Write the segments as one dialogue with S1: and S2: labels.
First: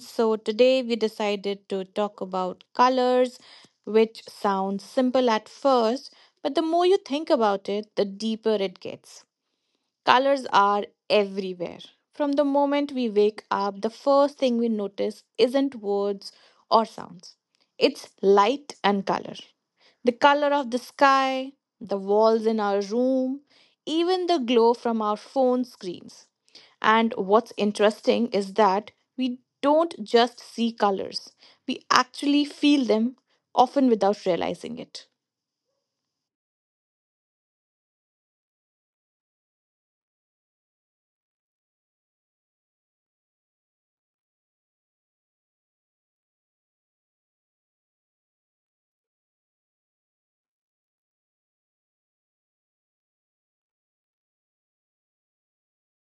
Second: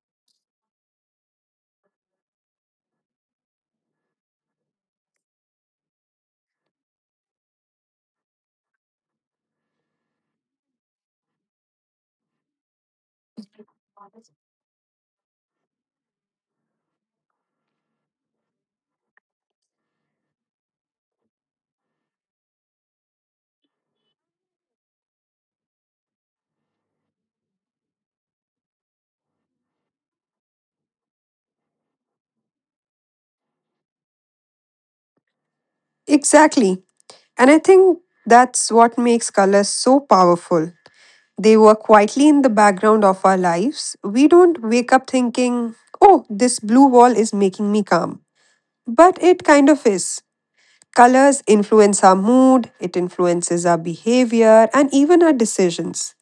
S1: So today we decided to talk about colors, which sounds simple at first, but the more you think about it, the deeper it gets. Colors are everywhere. From the moment we wake up, the first thing we notice isn't words or sounds, it's light and color. The color of the sky, the walls in our room, even the glow from our phone screens. And what's interesting is that we don't just see colors, we actually feel them, often without realizing it.
S2: Exactly. And I think that's what makes colors so powerful. They work quietly in the background of our lives. We don't wake up thinking, oh, this blue wall is making me calm. But it kind of is. Colors influence our mood, it influences our behavior, and even our decisions.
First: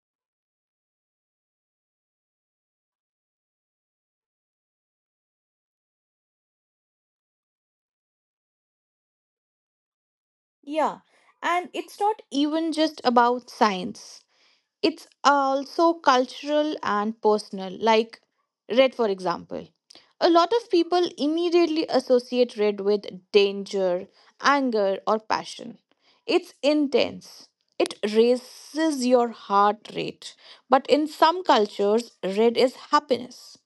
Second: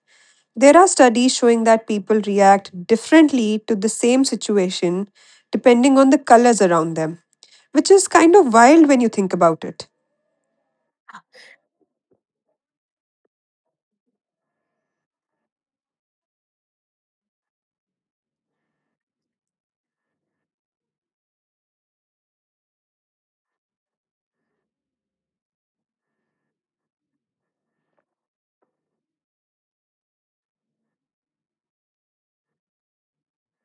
S2: There are studies showing that people react differently to the same situation depending on the colors around them, which is kind of wild when you think about it.
S1: Yeah, and it's not even just about science. It's also cultural and personal, like red, for example. A lot of people immediately associate red with danger, anger, or passion. It's intense. It raises your heart rate. But in some cultures, red is happiness.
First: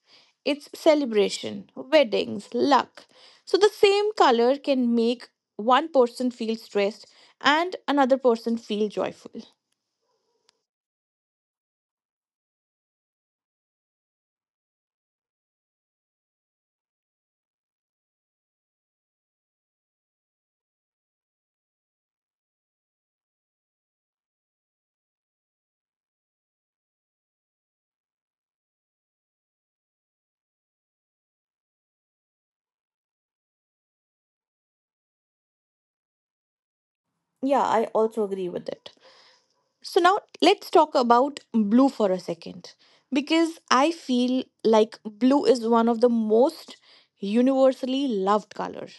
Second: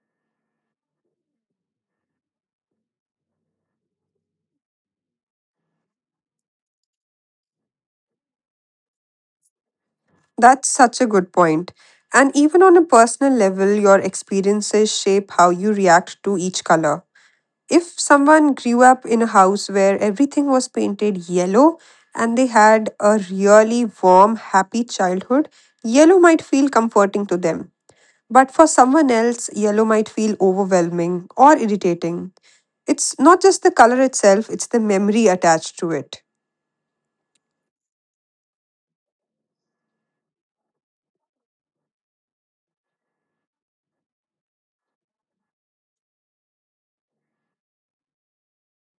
S1: It's celebration, weddings, luck. So the same color can make one person feel stressed and another person feel joyful.
S2: That's such a good point. And even on a personal level, your experiences shape how you react to each color. If someone grew up in a house where everything was painted yellow and they had a really warm, happy childhood, yellow might feel comforting to them. But for someone else, yellow might feel overwhelming or irritating. It's not just the color itself, it's the memory attached to it.
S1: Yeah, I also agree with it. So now let's talk about blue for a second because I feel like blue is one of the most universally loved colors.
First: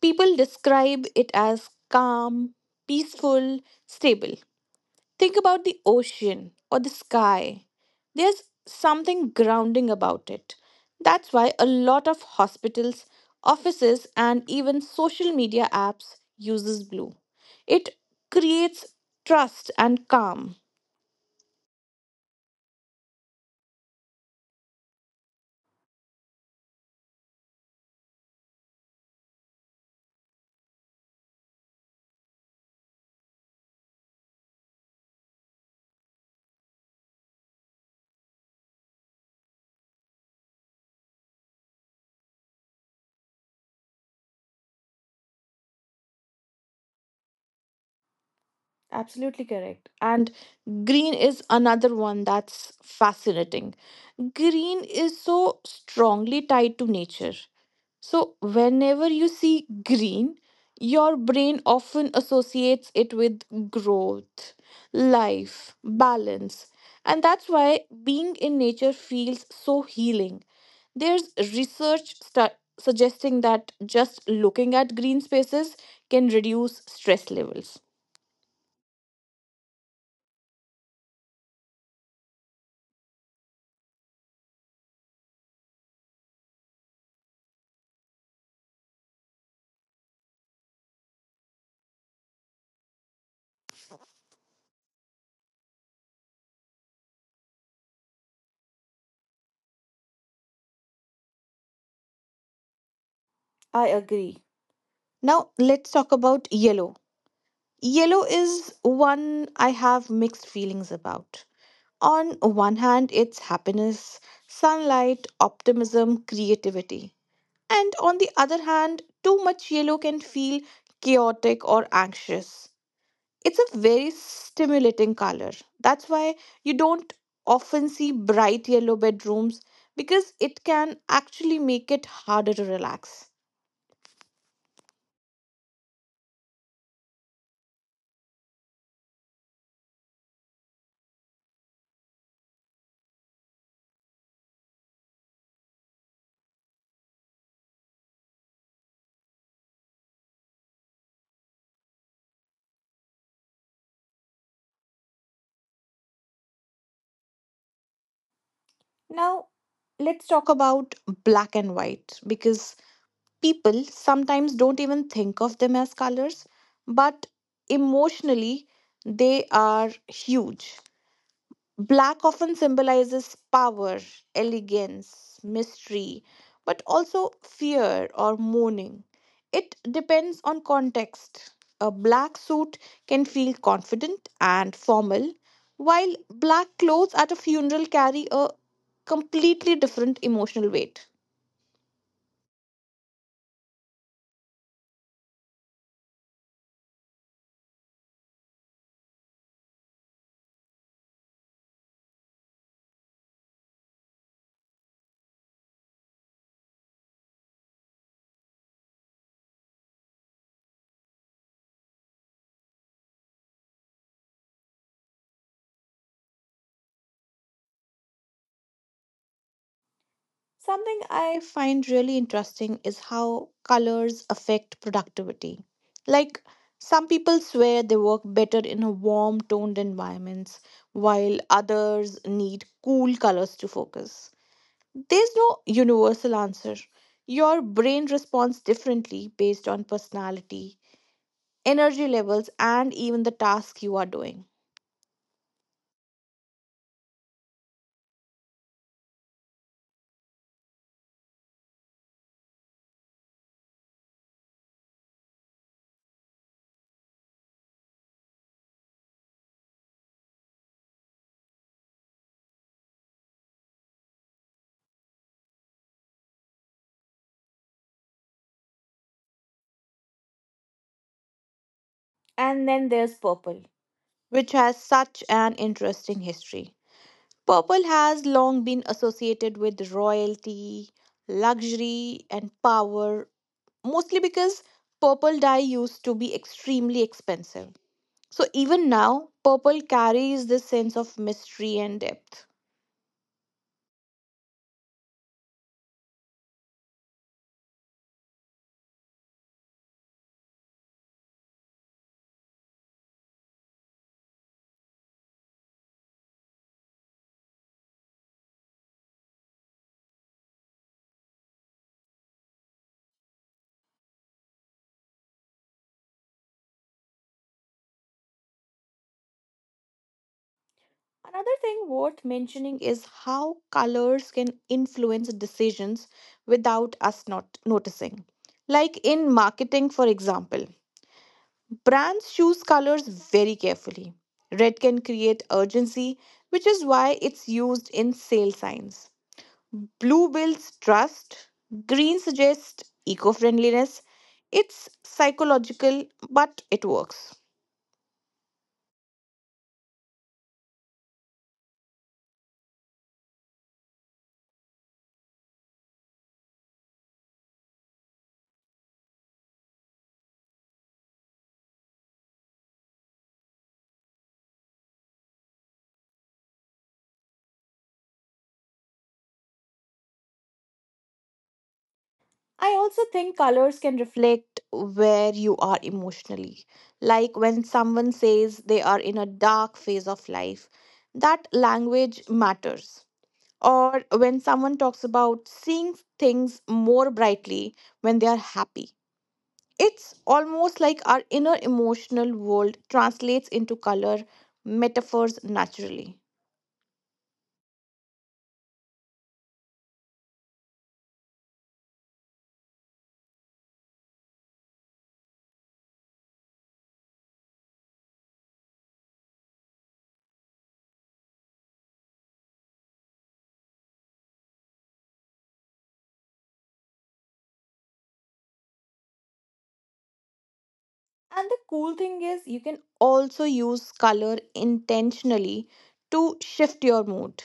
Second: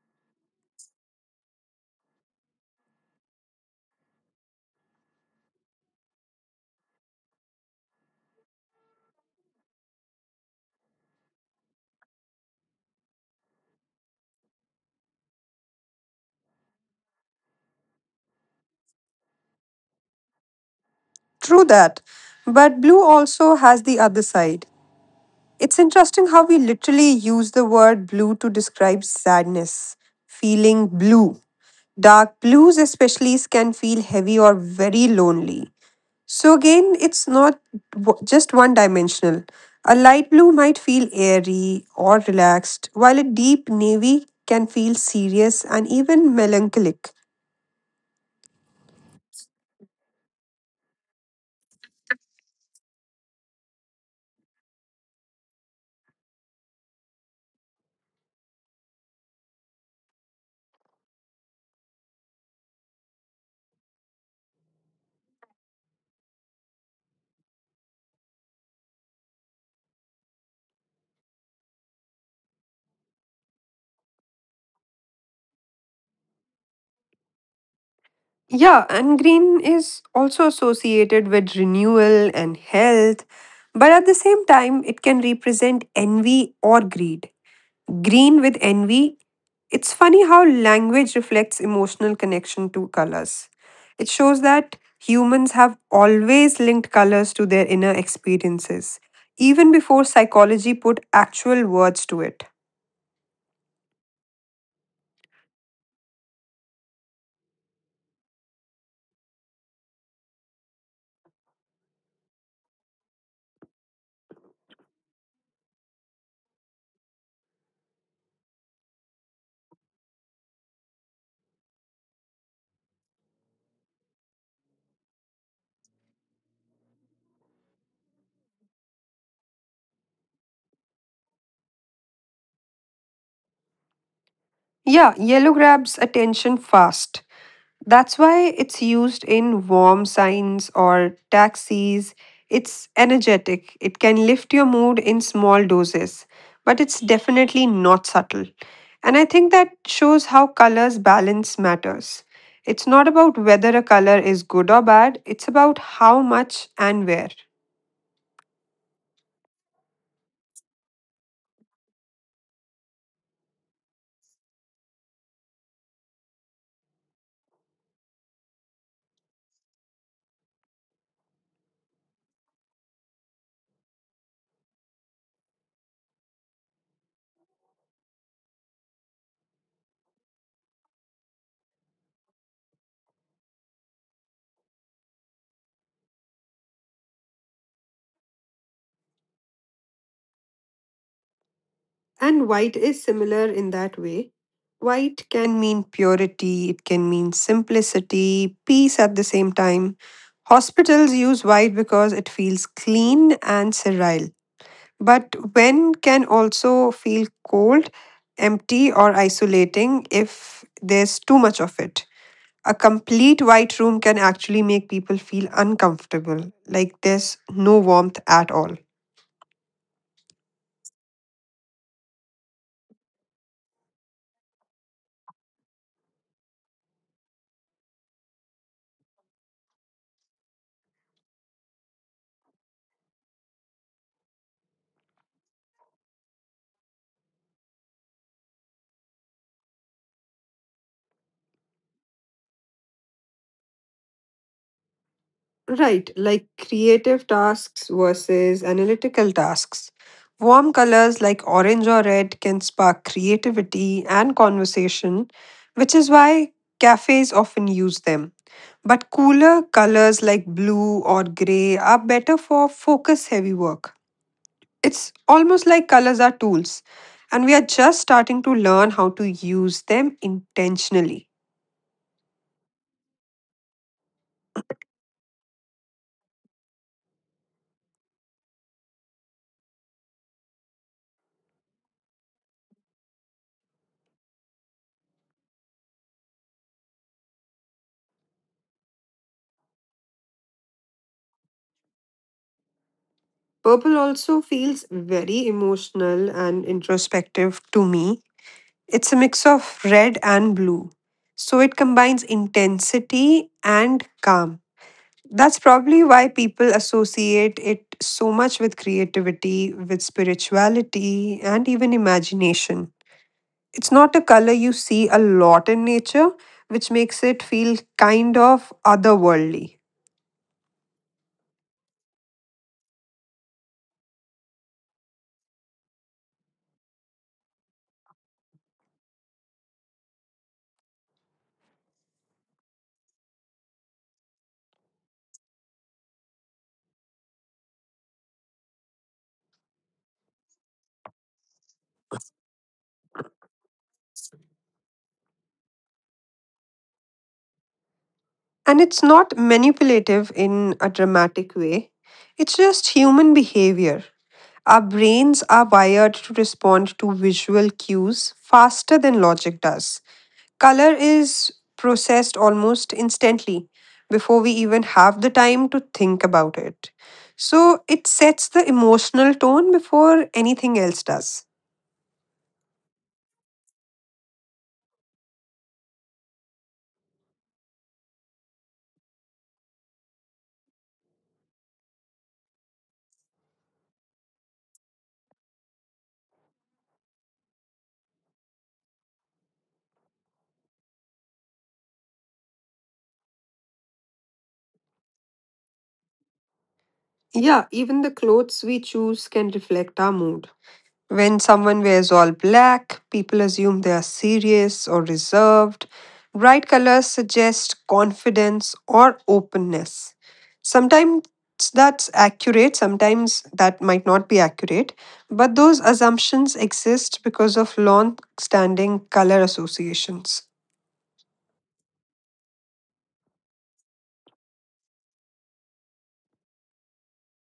S1: People describe it as calm, peaceful, stable. Think about the ocean or the sky. There's something grounding about it. That's why a lot of hospitals, offices, and even social media apps uses blue. It creates trust and calm.
S2: True that. But blue also has the other side. It's interesting how we literally use the word blue to describe sadness, feeling blue. Dark blues, especially, can feel heavy or very lonely. So, again, it's not just one dimensional. A light blue might feel airy or relaxed, while a deep navy can feel serious and even melancholic.
S1: Absolutely correct. And green is another one that's fascinating. Green is so strongly tied to nature. So, whenever you see green, your brain often associates it with growth, life, balance. And that's why being in nature feels so healing. There's research suggesting that just looking at green spaces can reduce stress levels.
S2: Yeah, and green is also associated with renewal and health, but at the same time, it can represent envy or greed. Green with envy, it's funny how language reflects emotional connection to colors. It shows that humans have always linked colors to their inner experiences, even before psychology put actual words to it.
S1: I agree. Now, let's talk about yellow. Yellow is one I have mixed feelings about. On one hand, it's happiness, sunlight, optimism, creativity. And on the other hand, too much yellow can feel chaotic or anxious. It's a very stimulating color. That's why you don't often see bright yellow bedrooms because it can actually make it harder to relax.
S2: Yeah, yellow grabs attention fast. That's why it's used in warm signs or taxis. It's energetic, it can lift your mood in small doses, but it's definitely not subtle. And I think that shows how colors balance matters. It's not about whether a color is good or bad, it's about how much and where.
S1: Now, let's talk about black and white because people sometimes don't even think of them as colors, but emotionally, they are huge. Black often symbolizes power, elegance, mystery, but also fear or mourning. It depends on context. A black suit can feel confident and formal, while black clothes at a funeral carry a completely different emotional weight.
S2: And white is similar in that way. White can mean purity, it can mean simplicity, peace at the same time. Hospitals use white because it feels clean and sterile. But when can also feel cold, empty, or isolating if there's too much of it. A complete white room can actually make people feel uncomfortable, like there's no warmth at all.
S1: Something I find really interesting is how colors affect productivity. Like, some people swear they work better in a warm toned environments, while others need cool colors to focus. There's no universal answer. Your brain responds differently based on personality, energy levels, and even the task you are doing.
S2: Right, like creative tasks versus analytical tasks. Warm colors like orange or red can spark creativity and conversation, which is why cafes often use them. But cooler colors like blue or gray are better for focus heavy work. It's almost like colors are tools, and we are just starting to learn how to use them intentionally.
S1: And then there's purple, which has such an interesting history. Purple has long been associated with royalty, luxury, and power, mostly because purple dye used to be extremely expensive. So, even now, purple carries this sense of mystery and depth.
S2: Purple also feels very emotional and introspective to me. It's a mix of red and blue. So it combines intensity and calm. That's probably why people associate it so much with creativity, with spirituality, and even imagination. It's not a color you see a lot in nature, which makes it feel kind of otherworldly.
S1: Another thing worth mentioning is how colors can influence decisions without us not noticing. Like in marketing, for example. Brands choose colors very carefully. Red can create urgency, which is why it's used in sale signs. Blue builds trust. Green suggests eco friendliness. It's psychological, but it works.
S2: And it's not manipulative in a dramatic way, it's just human behavior. Our brains are wired to respond to visual cues faster than logic does. Color is processed almost instantly before we even have the time to think about it. So it sets the emotional tone before anything else does.
S1: I also think colors can reflect where you are emotionally. Like when someone says they are in a dark phase of life, that language matters. Or when someone talks about seeing things more brightly when they are happy. It's almost like our inner emotional world translates into color metaphors naturally.
S2: Yeah, even the clothes we choose can reflect our mood. When someone wears all black, people assume they are serious or reserved. Bright colors suggest confidence or openness. Sometimes that's accurate, sometimes that might not be accurate, but those assumptions exist because of long standing color associations.
S1: And the cool thing is, you can also use color intentionally to shift your mood.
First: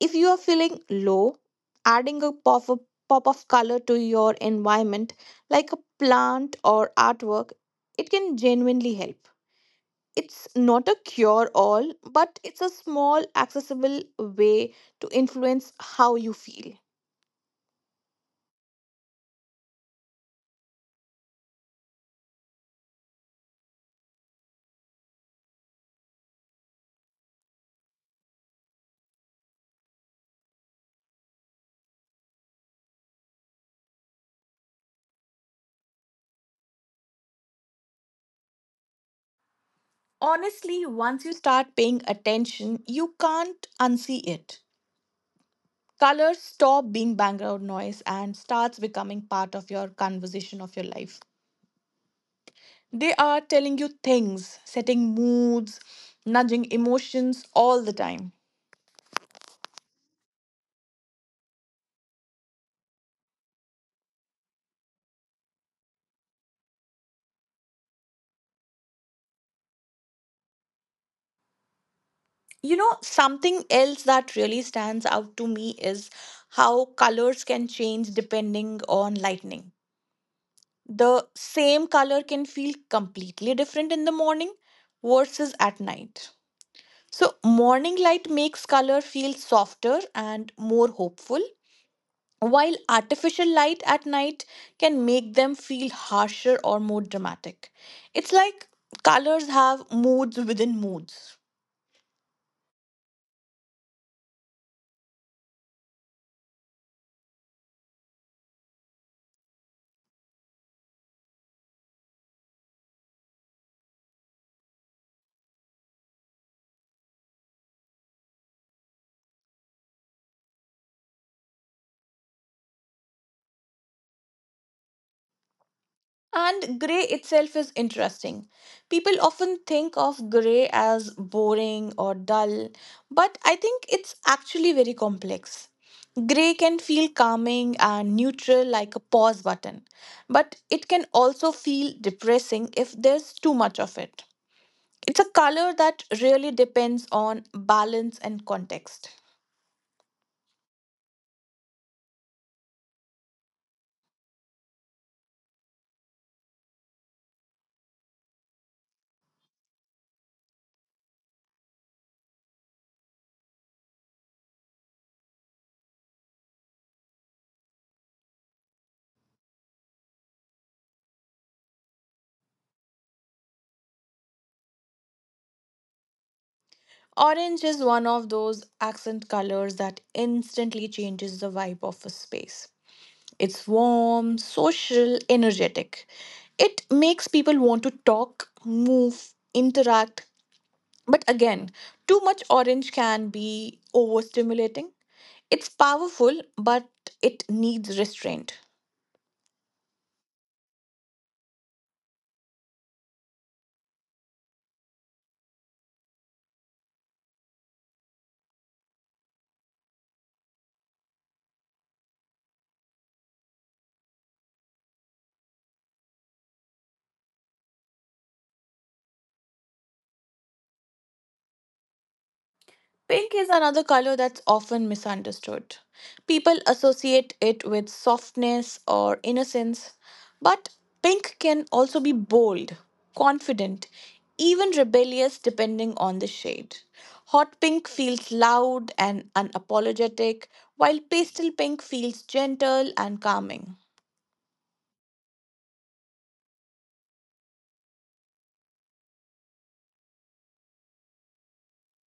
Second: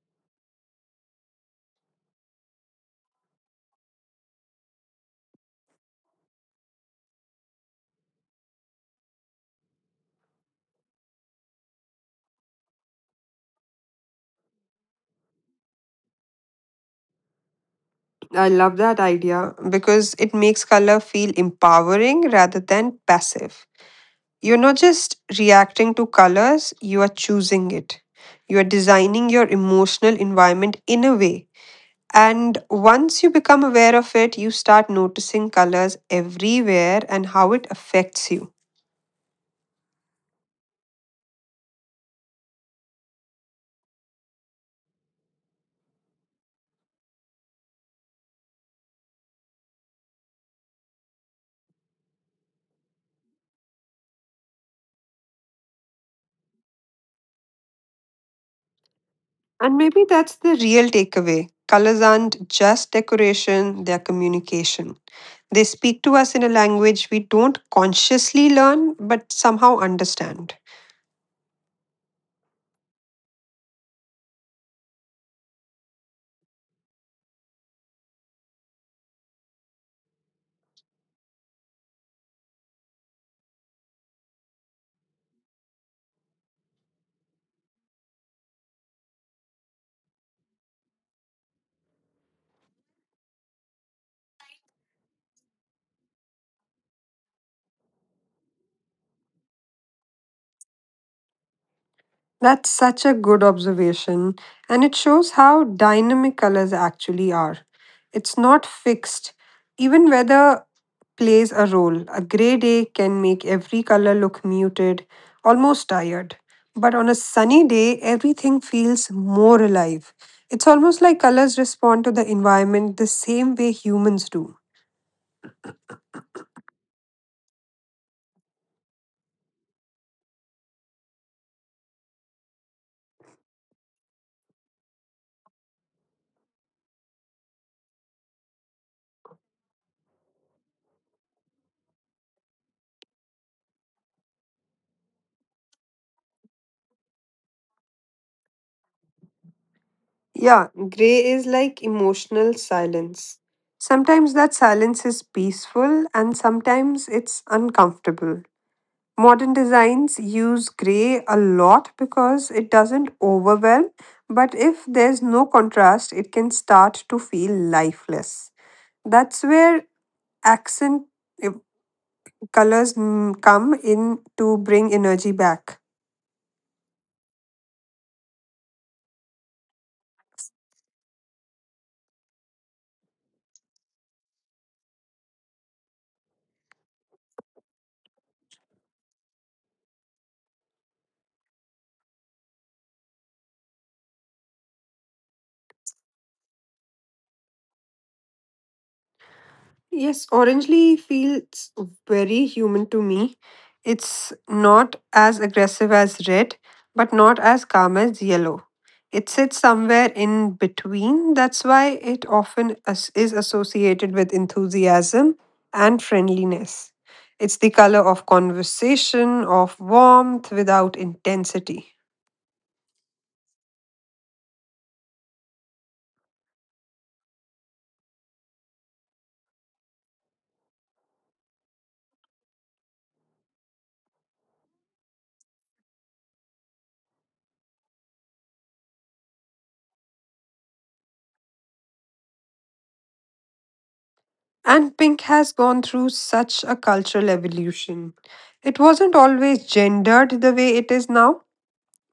S1: If you are feeling low, adding pop of color to your environment, like a plant or artwork, it can genuinely help. It's not a cure all, but it's a small, accessible way to influence how you feel.
S2: I love that idea because it makes color feel empowering rather than passive. You're not just reacting to colors, you are choosing it. You are designing your emotional environment in a way. And once you become aware of it, you start noticing colors everywhere and how it affects you.
S1: Honestly, once you start paying attention, you can't unsee it. Colors stop being background noise and starts becoming part of your conversation of your life. They are telling you things, setting moods, nudging emotions all the time.
S2: And maybe that's the real takeaway. Colors aren't just decoration, they're communication. They speak to us in a language we don't consciously learn but somehow understand.
S1: Something else that really stands out to me is how colors can change depending on lightning. The same color can feel completely different in the morning versus at night. So, morning light makes color feel softer and more hopeful, while artificial light at night can make them feel harsher or more dramatic. It's like colors have moods within moods.
S2: That's such a good observation, and it shows how dynamic colors actually are. It's not fixed. Even weather plays a role. A gray day can make every color look muted, almost tired. But on a sunny day, everything feels more alive. It's almost like colors respond to the environment the same way humans do.
S1: And grey itself is interesting. People often think of grey as boring or dull, but I think it's actually very complex. Grey can feel calming and neutral like a pause button, but it can also feel depressing if there's too much of it. It's a color that really depends on balance and context.
S2: Yeah, gray is like emotional silence. Sometimes that silence is peaceful and sometimes it's uncomfortable. Modern designs use gray a lot because it doesn't overwhelm, but if there's no contrast, it can start to feel lifeless. That's where accent eh, colors come in to bring energy back.
S1: Orange is one of those accent colors that instantly changes the vibe of a space. It's warm, social, energetic. It makes people want to talk, move, interact. But again, too much orange can be overstimulating. It's powerful, but it needs restraint.
S2: Yes, Orangely feels very human to me. It's not as aggressive as red, but not as calm as yellow. It sits somewhere in between. That's why it often is associated with enthusiasm and friendliness. It's the color of conversation, of warmth without intensity.
S1: Pink is another color that's often misunderstood. People associate it with softness or innocence, but pink can also be bold, confident, even rebellious depending on the shade. Hot pink feels loud and unapologetic, while pastel pink feels gentle and calming.
S2: And pink has gone through such a cultural evolution. It wasn't always gendered the way it is now,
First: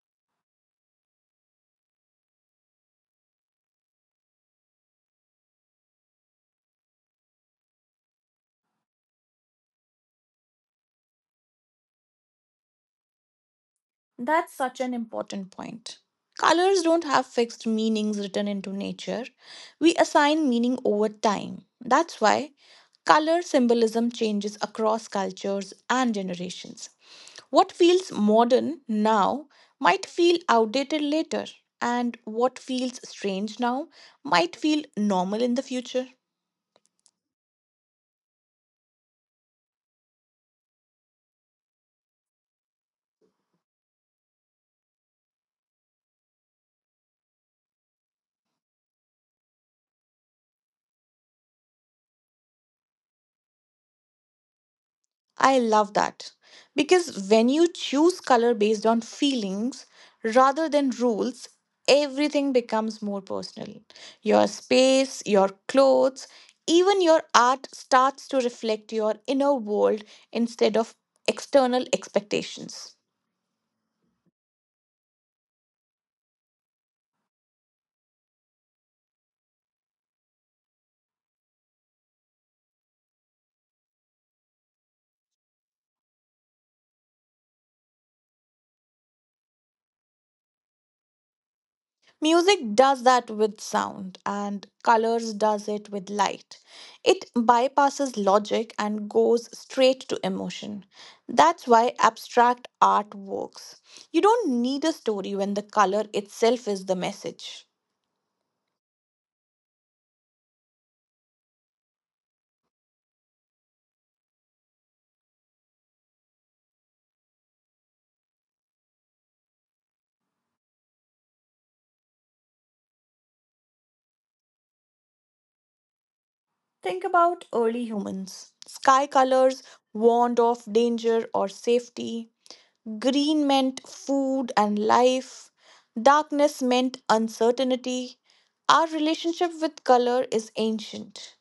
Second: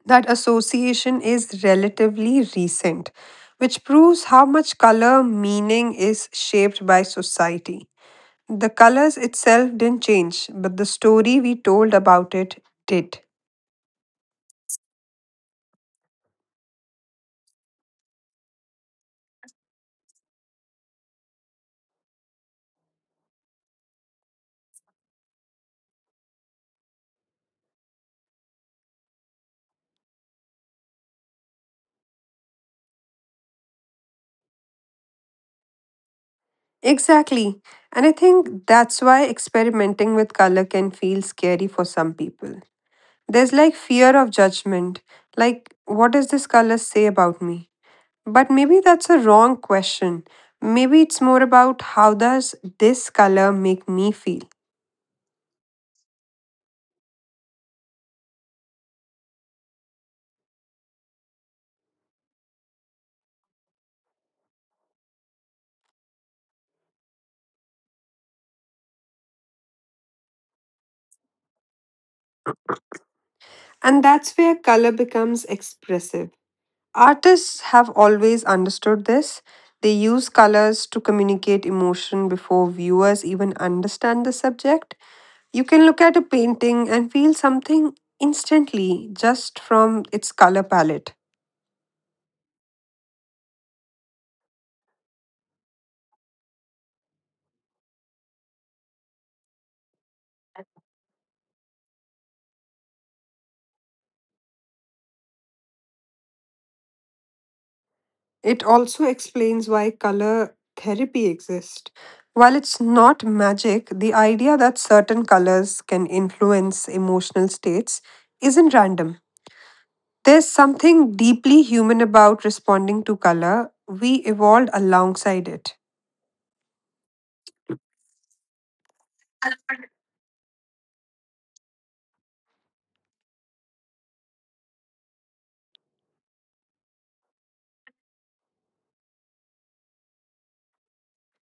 S2: that association is relatively recent, which proves how much color meaning is shaped by society. The colors itself didn't change, but the story we told about it did.
S1: That's such an important point. Colors don't have fixed meanings written into nature. We assign meaning over time. That's why color symbolism changes across cultures and generations. What feels modern now might feel outdated later, and what feels strange now might feel normal in the future.
S2: Exactly. And I think that's why experimenting with color can feel scary for some people. There's like fear of judgment. Like, what does this color say about me? But maybe that's a wrong question. Maybe it's more about how does this color make me feel?
S1: I love that. Because when you choose color based on feelings rather than rules, everything becomes more personal. Your space, your clothes, even your art starts to reflect your inner world instead of external expectations.
S2: And that's where color becomes expressive. Artists have always understood this. They use colors to communicate emotion before viewers even understand the subject. You can look at a painting and feel something instantly just from its color palette.
S1: Music does that with sound, and colors does it with light. It bypasses logic and goes straight to emotion. That's why abstract art works. You don't need a story when the color itself is the message.
S2: It also explains why color therapy exists. While it's not magic, the idea that certain colors can influence emotional states isn't random. There's something deeply human about responding to color. We evolved alongside it.
S1: Think about early humans. Sky colors warned of danger or safety. Green meant food and life. Darkness meant uncertainty. Our relationship with color is ancient.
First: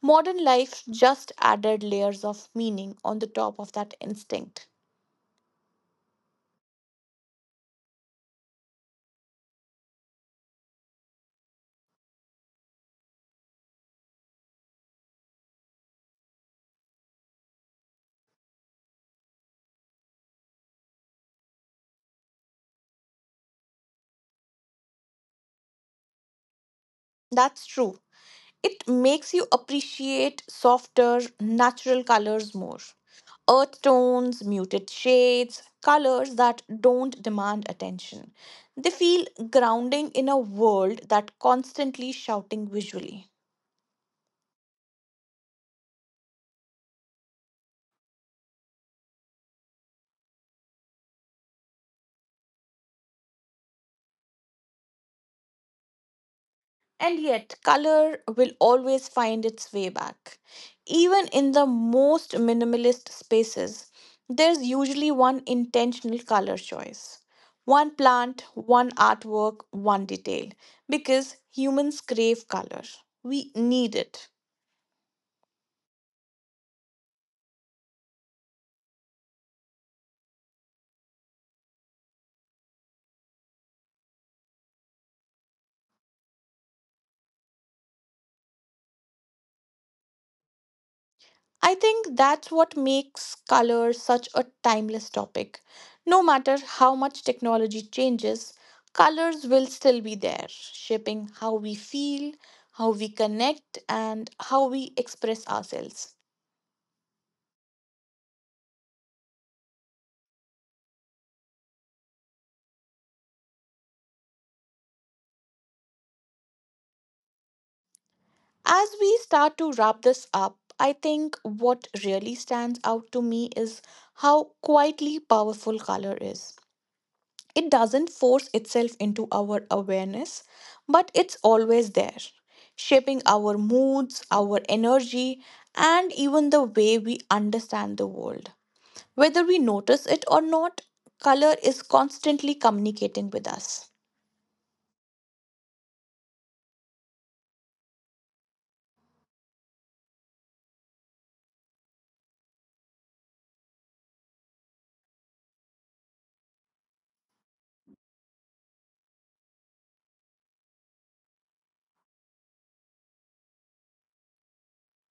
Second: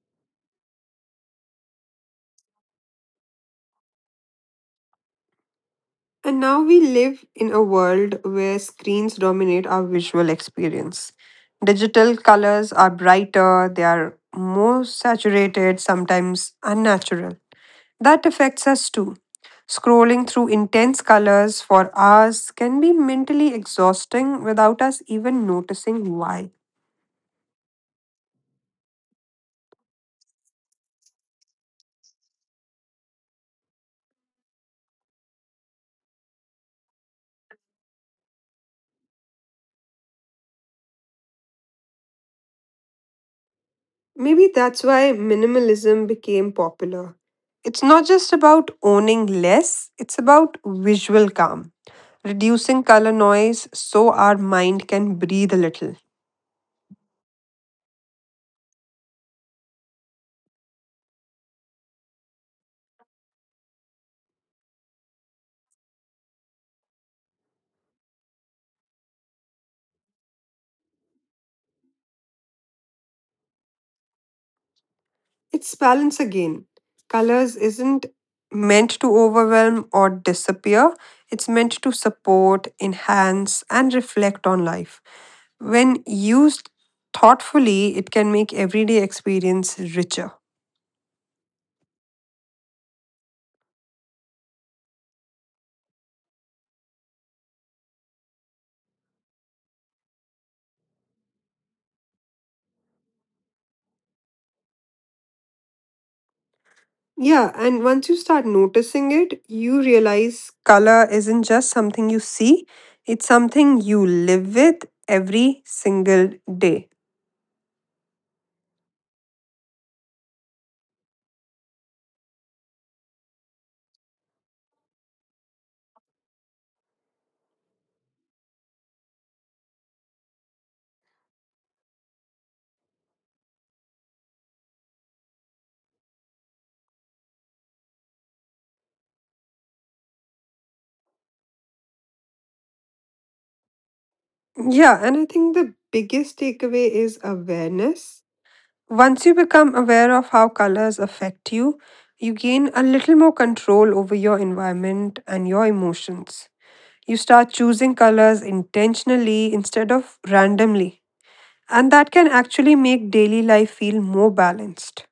S1: Modern life just added layers of meaning on the top of that instinct.
S2: And now we live in a world where screens dominate our visual experience. Digital colors are brighter, they are more saturated, sometimes unnatural. That affects us too. Scrolling through intense colors for hours can be mentally exhausting without us even noticing why.
S1: That's true. It makes you appreciate softer, natural colors more. Earth tones, muted shades, colors that don't demand attention. They feel grounding in a world that constantly shouting visually.
S2: Maybe that's why minimalism became popular. It's not just about owning less, it's about visual calm, reducing color noise so our mind can breathe a little.
S1: And yet, color will always find its way back. Even in the most minimalist spaces, there's usually one intentional color choice one plant, one artwork, one detail. Because humans crave color, we need it.
S2: It's balance again. Colors isn't meant to overwhelm or disappear, it's meant to support, enhance, and reflect on life. When used thoughtfully, it can make everyday experience richer.
S1: I think that's what makes color such a timeless topic. No matter how much technology changes, colors will still be there, shaping how we feel, how we connect, and how we express ourselves.
S2: Yeah, and once you start noticing it, you realize color isn't just something you see, it's something you live with every single day.
S1: As we start to wrap this up, I think what really stands out to me is how quietly powerful color is. It doesn't force itself into our awareness, but it's always there, shaping our moods, our energy, and even the way we understand the world. Whether we notice it or not, color is constantly communicating with us.
S2: Yeah, and I think the biggest takeaway is awareness. Once you become aware of how colors affect you, you gain a little more control over your environment and your emotions. You start choosing colors intentionally instead of randomly, and that can actually make daily life feel more balanced.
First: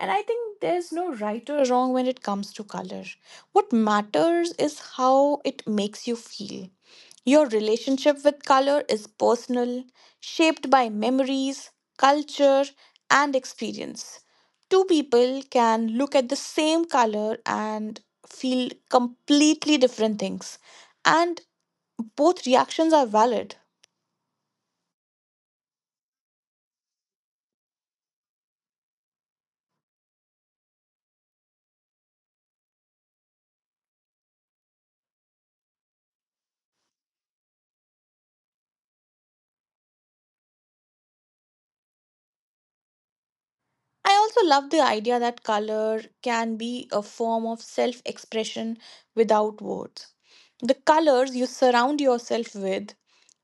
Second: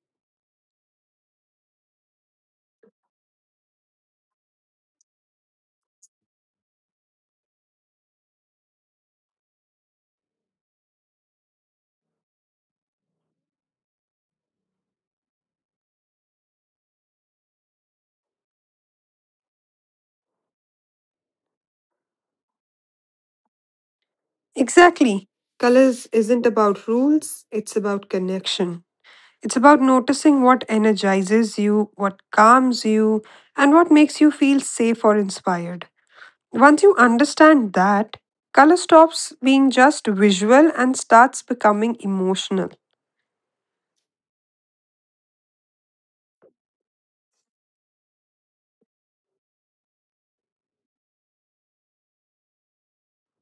S1: And I think there's no right or wrong when it comes to color. What matters is how it makes you feel. Your relationship with color is personal, shaped by memories, culture, and experience. Two people can look at the same color and feel completely different things, and both reactions are valid.
S2: Exactly. Colors isn't about rules, it's about connection. It's about noticing what energizes you, what calms you, and what makes you feel safe or inspired. Once you understand that, color stops being just visual and starts becoming emotional.
S1: I also love the idea that color can be a form of self expression without words. The colors you surround yourself with,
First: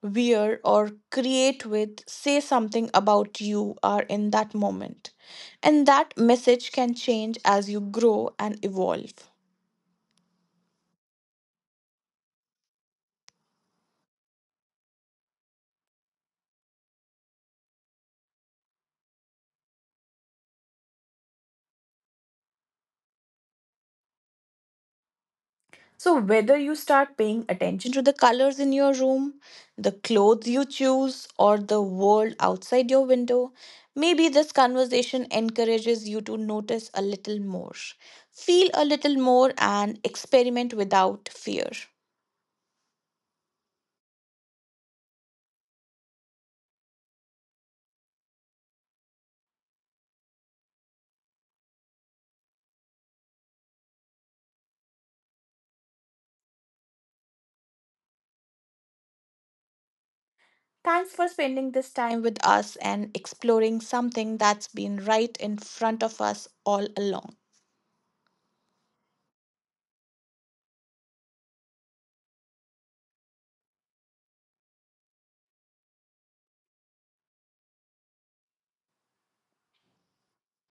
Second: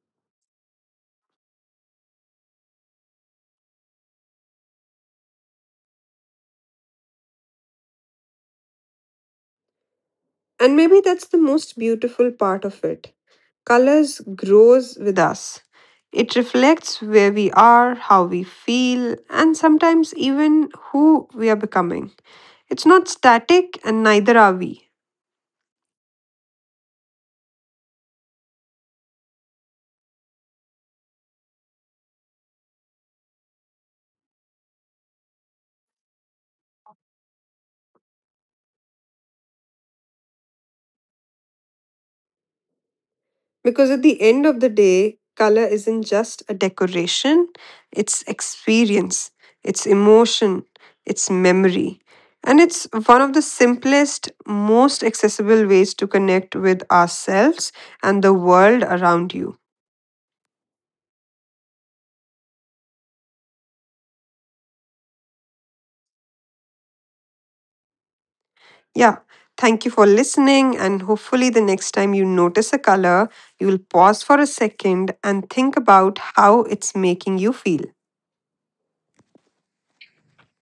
S1: wear, or create with say something about you are in that moment. And that message can change as you grow and evolve.
S2: And maybe that's the most beautiful part of it. Colors grows with us. It reflects where we are, how we feel, and sometimes even who we are becoming. It's not static and neither are we.
S1: So, whether you start paying attention to the colors in your room, the clothes you choose, or the world outside your window, maybe this conversation encourages you to notice a little more, feel a little more, and experiment without fear.
S2: Because at the end of the day, color isn't just a decoration, it's experience, it's emotion, it's memory. And it's one of the simplest, most accessible ways to connect with ourselves and the world around you.
S1: Thanks for spending this time with us and exploring something that's been right in front of us all along.
S2: Yeah. Thank you for listening. And hopefully, the next time you notice a color, you'll pause for a second and think about how it's making you feel.